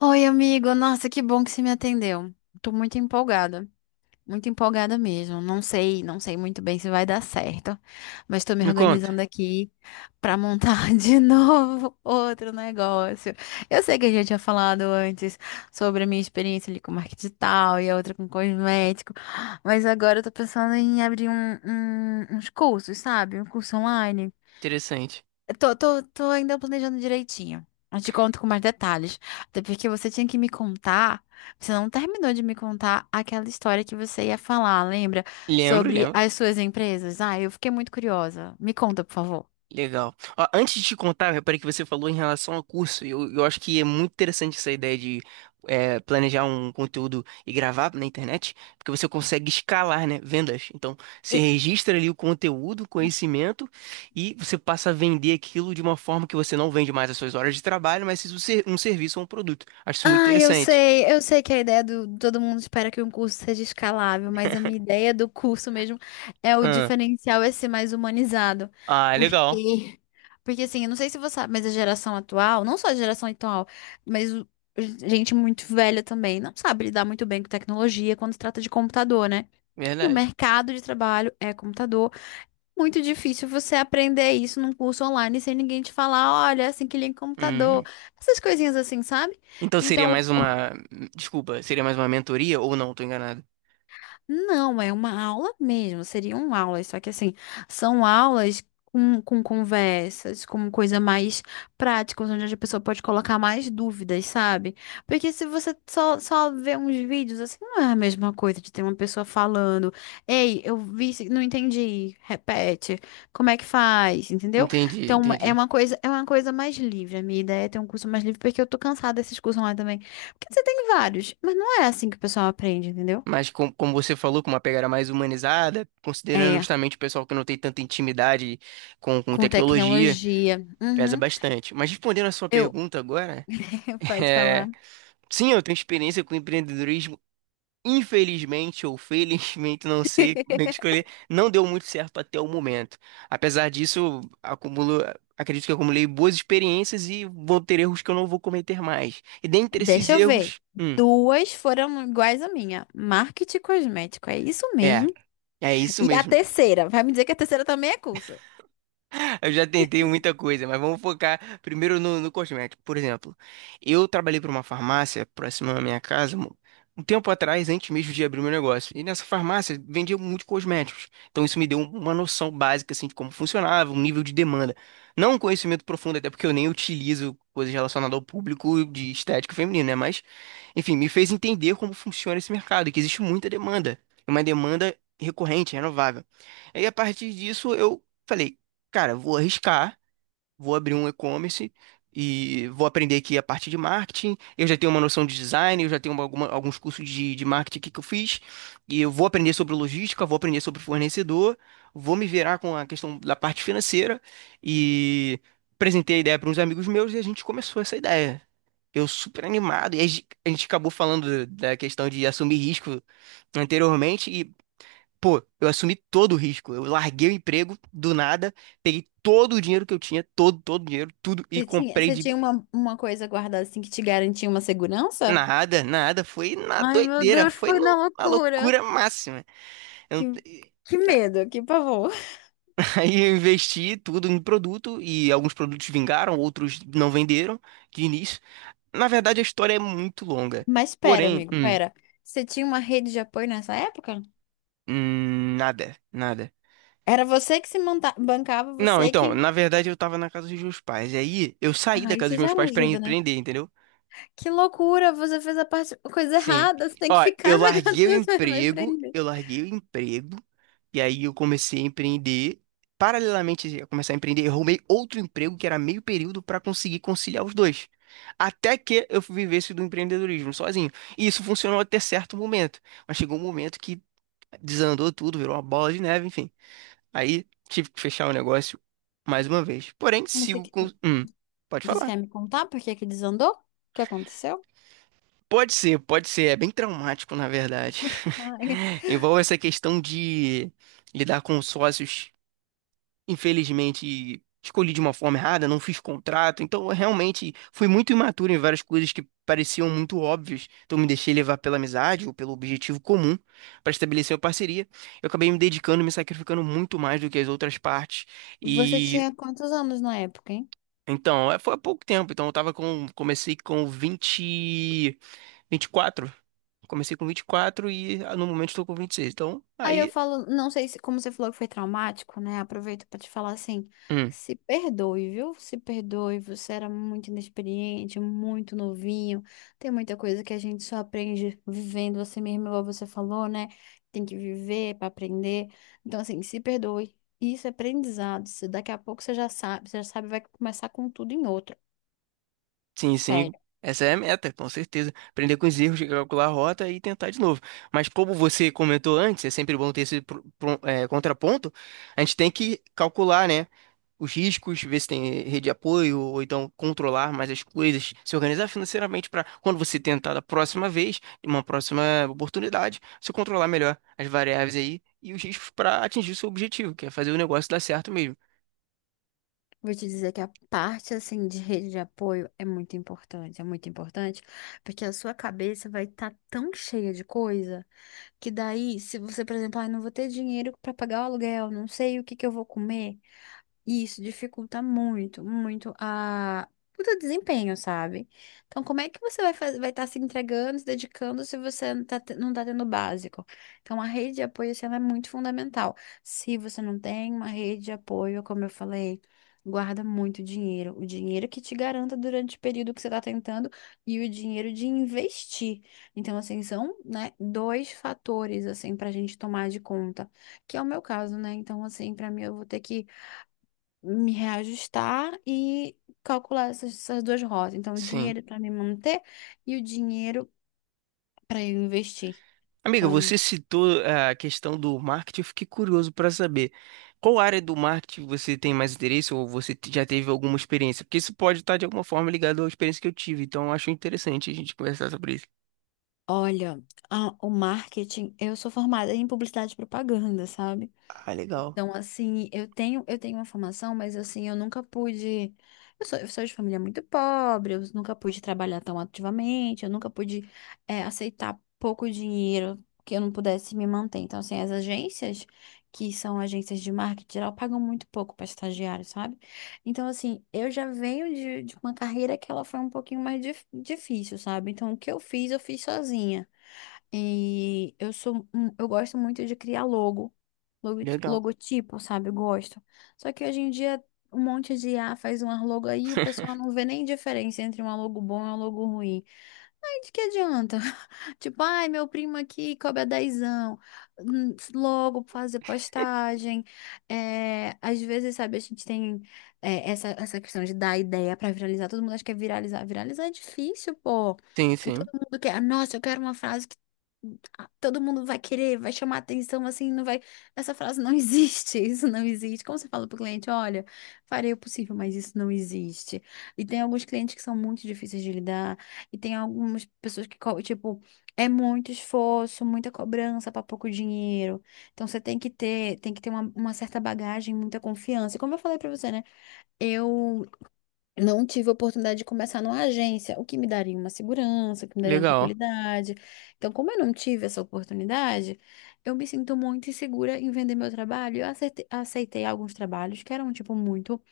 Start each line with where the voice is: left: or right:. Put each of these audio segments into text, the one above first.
left: Oi, amigo. Nossa, que bom que você me atendeu. Tô muito empolgada. Muito empolgada mesmo. Não sei, não sei muito bem se vai dar certo, mas tô me
right: Me conta.
left: organizando aqui pra montar de novo outro negócio. Eu sei que a gente tinha falado antes sobre a minha experiência ali com marketing digital e a outra com cosmético, mas agora eu tô pensando em abrir uns cursos, sabe? Um curso online.
right: Interessante.
left: Tô ainda planejando direitinho. Eu te conto com mais detalhes. Até porque você tinha que me contar. Você não terminou de me contar aquela história que você ia falar, lembra?
right: Lembro,
left: Sobre
right: lembro.
left: as suas empresas. Ah, eu fiquei muito curiosa. Me conta, por favor.
right: Legal. Ó, antes de te contar, eu reparei que você falou em relação a curso. Eu acho que é muito interessante essa ideia de planejar um conteúdo e gravar na internet, porque você consegue escalar, né? Vendas. Então, você registra ali o conteúdo, o conhecimento, e você passa a vender aquilo de uma forma que você não vende mais as suas horas de trabalho, mas isso ser um serviço ou um produto. Acho isso muito
left: Ah,
right: interessante.
left: eu sei que a ideia do todo mundo espera que um curso seja escalável, mas a minha ideia do curso mesmo é o
right: Ah,
left: diferencial é ser mais humanizado.
right: ah, legal.
left: Porque, porque assim, eu não sei se você sabe, mas a geração atual, não só a geração atual, mas o- gente muito velha também, não sabe lidar muito bem com tecnologia quando se trata de computador, né? E o
right: Verdade.
left: mercado de trabalho é computador. Muito difícil você aprender isso num curso online sem ninguém te falar, olha, é assim que liga o computador, essas coisinhas assim, sabe?
right: Então seria
left: Então,
right: mais uma. Desculpa, seria mais uma mentoria ou não? Tô enganado.
left: não, é uma aula mesmo, seriam aulas, só que assim, são aulas com conversas, com coisa mais prática, onde a pessoa pode colocar mais dúvidas, sabe? Porque se você só vê uns vídeos, assim, não é a mesma coisa de ter uma pessoa falando, ei, não entendi, repete, como é que faz, entendeu?
right: Entendi,
left: Então,
right: entendi.
left: é uma coisa mais livre, a minha ideia é ter um curso mais livre, porque eu tô cansada desses cursos lá também, porque você tem vários, mas não é assim que o pessoal aprende, entendeu?
right: Mas como você falou, com uma pegada mais humanizada, considerando
left: É.
right: justamente o pessoal que não tem tanta intimidade com
left: Com
right: tecnologia,
left: tecnologia.
right: pesa
left: Uhum.
right: bastante. Mas respondendo a sua
left: Eu,
right: pergunta agora,
left: pode
right: é,
left: falar.
right: sim, eu tenho experiência com empreendedorismo. Infelizmente ou felizmente, não sei como é que escolher, não deu muito certo até o momento. Apesar disso, acumulo, acredito que acumulei boas experiências e vou ter erros que eu não vou cometer mais. E dentre esses
left: Deixa eu ver.
right: erros,
left: Duas foram iguais à minha. Marketing cosmético, é isso
right: é,
left: mesmo.
right: é isso
left: E a
right: mesmo.
left: terceira, vai me dizer que a terceira também é curso.
right: Eu já tentei muita coisa, mas vamos focar primeiro no cosmético. Por exemplo, eu trabalhei para uma farmácia próxima à minha casa um tempo atrás, antes mesmo de abrir meu negócio. E nessa farmácia vendia muitos cosméticos. Então isso me deu uma noção básica assim, de como funcionava, um nível de demanda. Não um conhecimento profundo, até porque eu nem utilizo coisas relacionadas ao público de estética feminina, né? Mas, enfim, me fez entender como funciona esse mercado, e que existe muita demanda. Uma demanda recorrente, renovável. Aí, a partir disso, eu falei cara, vou arriscar, vou abrir um e-commerce e vou aprender aqui a parte de marketing. Eu já tenho uma noção de design, eu já tenho alguns cursos de marketing aqui que eu fiz. E eu vou aprender sobre logística, vou aprender sobre fornecedor, vou me virar com a questão da parte financeira e apresentei a ideia para uns amigos meus e a gente começou essa ideia. Eu super animado, e a gente acabou falando da questão de assumir risco anteriormente. Pô, eu assumi todo o risco. Eu larguei o emprego do nada, peguei todo o dinheiro que eu tinha, todo, todo o dinheiro, tudo, e comprei
left: Você
right: de
left: tinha uma coisa guardada assim que te garantia uma segurança?
right: nada, nada. Foi na
left: Ai, meu
right: doideira,
left: Deus,
right: foi
left: foi na
right: na
left: loucura.
right: loucura máxima. Eu
left: Que,
right: não-
left: que medo, que pavor.
right: Aí eu investi tudo em produto e alguns produtos vingaram, outros não venderam de início. Na verdade, a história é muito longa.
left: Mas pera,
right: Porém,
left: amigo, pera. Você tinha uma rede de apoio nessa época?
right: nada, nada.
left: Era você que se monta bancava,
right: Não,
left: você
right: então,
left: que.
right: na verdade eu tava na casa dos meus pais. E aí eu saí da
left: Ah,
right: casa
left: isso
right: dos
left: já é
right: meus
left: uma
right: pais pra
left: ajuda, né?
right: empreender, entendeu?
left: Que loucura, você fez a parte, a coisa
right: Sim.
left: errada, você tem
right: Ó,
left: que ficar na gatinha, vai prender.
right: eu larguei o emprego, e aí eu comecei a empreender. Paralelamente a começar a empreender, eu arrumei outro emprego que era meio período para conseguir conciliar os dois. Até que eu vivesse do empreendedorismo sozinho. E isso funcionou até certo momento. Mas chegou um momento que desandou tudo, virou uma bola de neve, enfim. Aí tive que fechar o negócio mais uma vez. Porém,
left: Mas você,
right: sigo
left: que-
right: com. Pode
left: você
right: falar.
left: quer me contar por que que desandou? O que aconteceu?
right: Pode ser, pode ser. É bem traumático, na verdade.
left: Ah, é.
right: Envolve essa questão de lidar com os sócios. Infelizmente, escolhi de uma forma errada, não fiz contrato. Então, eu realmente fui muito imaturo em várias coisas que pareciam muito óbvias. Então, me deixei levar pela amizade ou pelo objetivo comum para estabelecer uma parceria. Eu acabei me dedicando, me sacrificando muito mais do que as outras partes.
left: Você
right: E.
left: tinha quantos anos na época, hein?
right: Então, foi há pouco tempo. Então, eu tava com. Comecei com 20, 24. Comecei com 24 e no momento estou com 26. Então,
left: Aí eu
right: aí,
left: falo, não sei se, como você falou que foi traumático, né? Aproveito pra te falar assim,
right: hum,
left: se perdoe, viu? Se perdoe, você era muito inexperiente, muito novinho. Tem muita coisa que a gente só aprende vivendo você mesmo, igual você falou, né? Tem que viver pra aprender. Então, assim, se perdoe. Isso é aprendizado. Se daqui a pouco você já sabe, vai começar com tudo em outro.
right: sim, sim,
left: Sério.
right: essa é a meta, com certeza. Aprender com os erros, calcular a rota e tentar de novo. Mas como você comentou antes, é sempre bom ter esse contraponto, a gente tem que calcular, né? Os riscos, ver se tem rede de apoio, ou então controlar mais as coisas, se organizar financeiramente para quando você tentar da próxima vez, em uma próxima oportunidade, você controlar melhor as variáveis aí e os riscos para atingir o seu objetivo, que é fazer o negócio dar certo mesmo.
left: Vou te dizer que a parte assim de rede de apoio é muito importante, porque a sua cabeça vai estar tão cheia de coisa que daí, se você, por exemplo, ah, não vou ter dinheiro para pagar o aluguel, não sei o que que eu vou comer, e isso dificulta muito, muito a... o teu desempenho, sabe? Então, como é que você vai fazer, vai estar se entregando, se dedicando se você não tá, não tá tendo o básico? Então, a rede de apoio, assim, ela é muito fundamental. Se você não tem uma rede de apoio, como eu falei, guarda muito dinheiro. O dinheiro que te garanta durante o período que você está tentando e o dinheiro de investir. Então, assim, são, né, dois fatores, assim, pra gente tomar de conta. Que é o meu caso, né? Então, assim, pra mim, eu vou ter que me reajustar e calcular essas, essas duas rotas. Então, o
right: Sim.
left: dinheiro para me manter e o dinheiro para eu investir.
right: Amiga,
left: Então,
right: você citou a questão do marketing, eu fiquei curioso para saber qual área do marketing você tem mais interesse ou você já teve alguma experiência? Porque isso pode estar de alguma forma ligado à experiência que eu tive, então eu acho interessante a gente conversar sobre isso.
left: olha, o marketing, eu sou formada em publicidade e propaganda, sabe?
right: Ah, legal,
left: Então, assim, eu tenho uma formação, mas assim, eu nunca pude. Eu sou de família muito pobre, eu nunca pude trabalhar tão ativamente, eu nunca pude, é, aceitar pouco dinheiro que eu não pudesse me manter. Então, assim, as agências, que são agências de marketing geral, pagam muito pouco para estagiário, sabe? Então, assim, eu já venho de uma carreira que ela foi um pouquinho mais difícil, sabe? Então, o que eu fiz sozinha. E eu sou, eu gosto muito de criar logo, logo-
right: legal.
left: logotipo, sabe? Eu gosto. Só que hoje em dia um monte de IA faz um logo aí e o pessoal não vê nem diferença entre um logo bom e um logo ruim. Ai, de que adianta? Tipo, ai, meu primo aqui cobra dezão. Logo fazer postagem. É, às vezes, sabe, a gente tem é, essa questão de dar ideia pra viralizar. Todo mundo acha que é viralizar. Viralizar é difícil, pô.
right: Sim,
left: E todo
right: sim,
left: mundo quer. Nossa, eu quero uma frase que ah, todo mundo vai querer, vai chamar atenção, assim, não vai. Essa frase não existe, isso não existe. Como você fala pro cliente, olha, farei o possível, mas isso não existe. E tem alguns clientes que são muito difíceis de lidar. E tem algumas pessoas que, tipo, é muito esforço, muita cobrança para pouco dinheiro. Então você tem que ter uma certa bagagem, muita confiança. E como eu falei para você, né? Eu não tive a oportunidade de começar numa agência, o que me daria uma segurança, o que me daria uma
right: legal,
left: tranquilidade. Então, como eu não tive essa oportunidade, eu me sinto muito insegura em vender meu trabalho. Eu aceitei, aceitei alguns trabalhos que eram, tipo, muito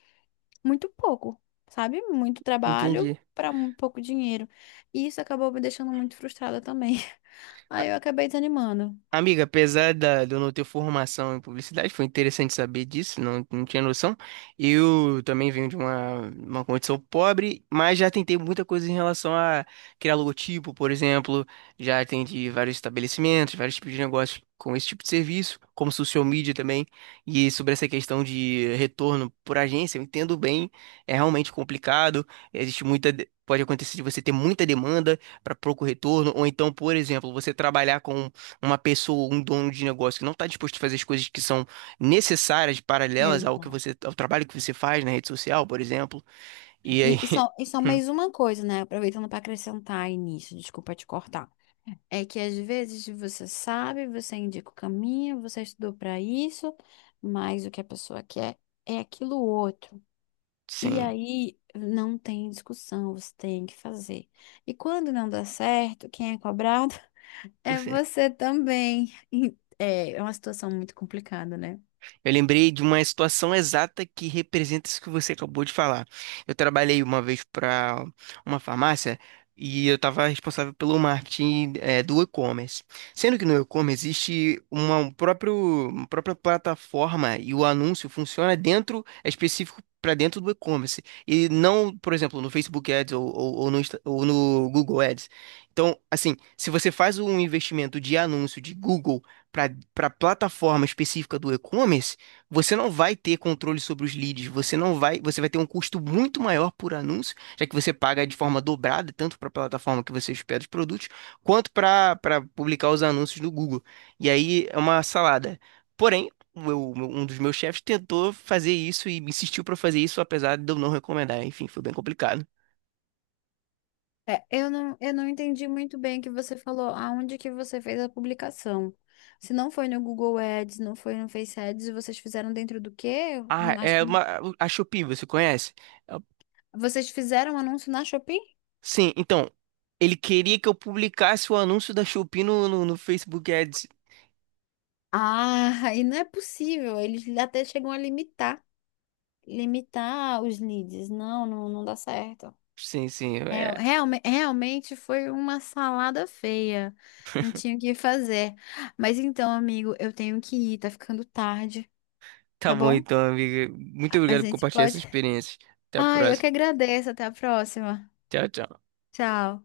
left: muito pouco, sabe? Muito trabalho
right: entendi.
left: para um pouco dinheiro. E isso acabou me deixando muito frustrada também. Aí eu acabei desanimando.
right: Amiga, apesar da, de eu não ter formação em publicidade, foi interessante saber disso, não, não tinha noção. Eu também venho de uma condição pobre, mas já tentei muita coisa em relação a criar logotipo, por exemplo. Já atendi vários estabelecimentos, vários tipos de negócios com esse tipo de serviço, como social media também. E sobre essa questão de retorno por agência, eu entendo bem, é realmente complicado, existe muita. Pode acontecer de você ter muita demanda para pouco retorno, ou então, por exemplo, você trabalhar com uma pessoa, um dono de negócio que não está disposto a fazer as coisas que são necessárias, paralelas ao que
left: Exato.
right: você, ao trabalho que você faz na rede social, por exemplo. E aí,
left: E só mais uma coisa, né? Aproveitando para acrescentar aí nisso, desculpa te cortar. É que às vezes você sabe, você indica o caminho, você estudou para isso, mas o que a pessoa quer é aquilo outro. E
right: sim,
left: aí não tem discussão, você tem que fazer. E quando não dá certo, quem é cobrado? É
right: você.
left: você também. E, é, é uma situação muito complicada, né?
right: Eu lembrei de uma situação exata que representa isso que você acabou de falar. Eu trabalhei uma vez para uma farmácia e eu estava responsável pelo marketing, do e-commerce. Sendo que no e-commerce existe uma, um próprio, uma própria plataforma e o anúncio funciona dentro, é específico para dentro do e-commerce. E não, por exemplo, no Facebook Ads ou no, ou no Google Ads. Então, assim, se você faz um investimento de anúncio de Google para plataforma específica do e-commerce, você não vai ter controle sobre os leads, você não vai, você vai ter um custo muito maior por anúncio, já que você paga de forma dobrada, tanto para a plataforma que você hospeda os produtos, quanto para publicar os anúncios do Google. E aí é uma salada. Porém, um dos meus chefes tentou fazer isso e insistiu para fazer isso, apesar de eu não recomendar. Enfim, foi bem complicado.
left: É, eu não entendi muito bem o que você falou, aonde que você fez a publicação. Se não foi no Google Ads, não foi no Face Ads, vocês fizeram dentro do quê?
right: Ah,
left: Nas-
right: é uma, a Shopee, você conhece? É-
left: vocês fizeram um anúncio na Shopee?
right: Sim, então, ele queria que eu publicasse o anúncio da Shopee no Facebook Ads.
left: Ah, e não é possível. Eles até chegam a limitar, limitar os leads. Não, não, não dá certo.
right: Sim, sim.
left: É,
right: é,
left: realmente foi uma salada feia. Não tinha o que fazer. Mas então, amigo, eu tenho que ir, tá ficando tarde,
right: Tá
left: tá
right: bom
left: bom?
right: então, amiga. Muito
left: A a
right: obrigado por
left: gente
right: compartilhar essa
left: pode.
right: experiência. Até a
left: Ai, eu
right: próxima.
left: que agradeço. Até a próxima.
right: Tchau, tchau.
left: Tchau.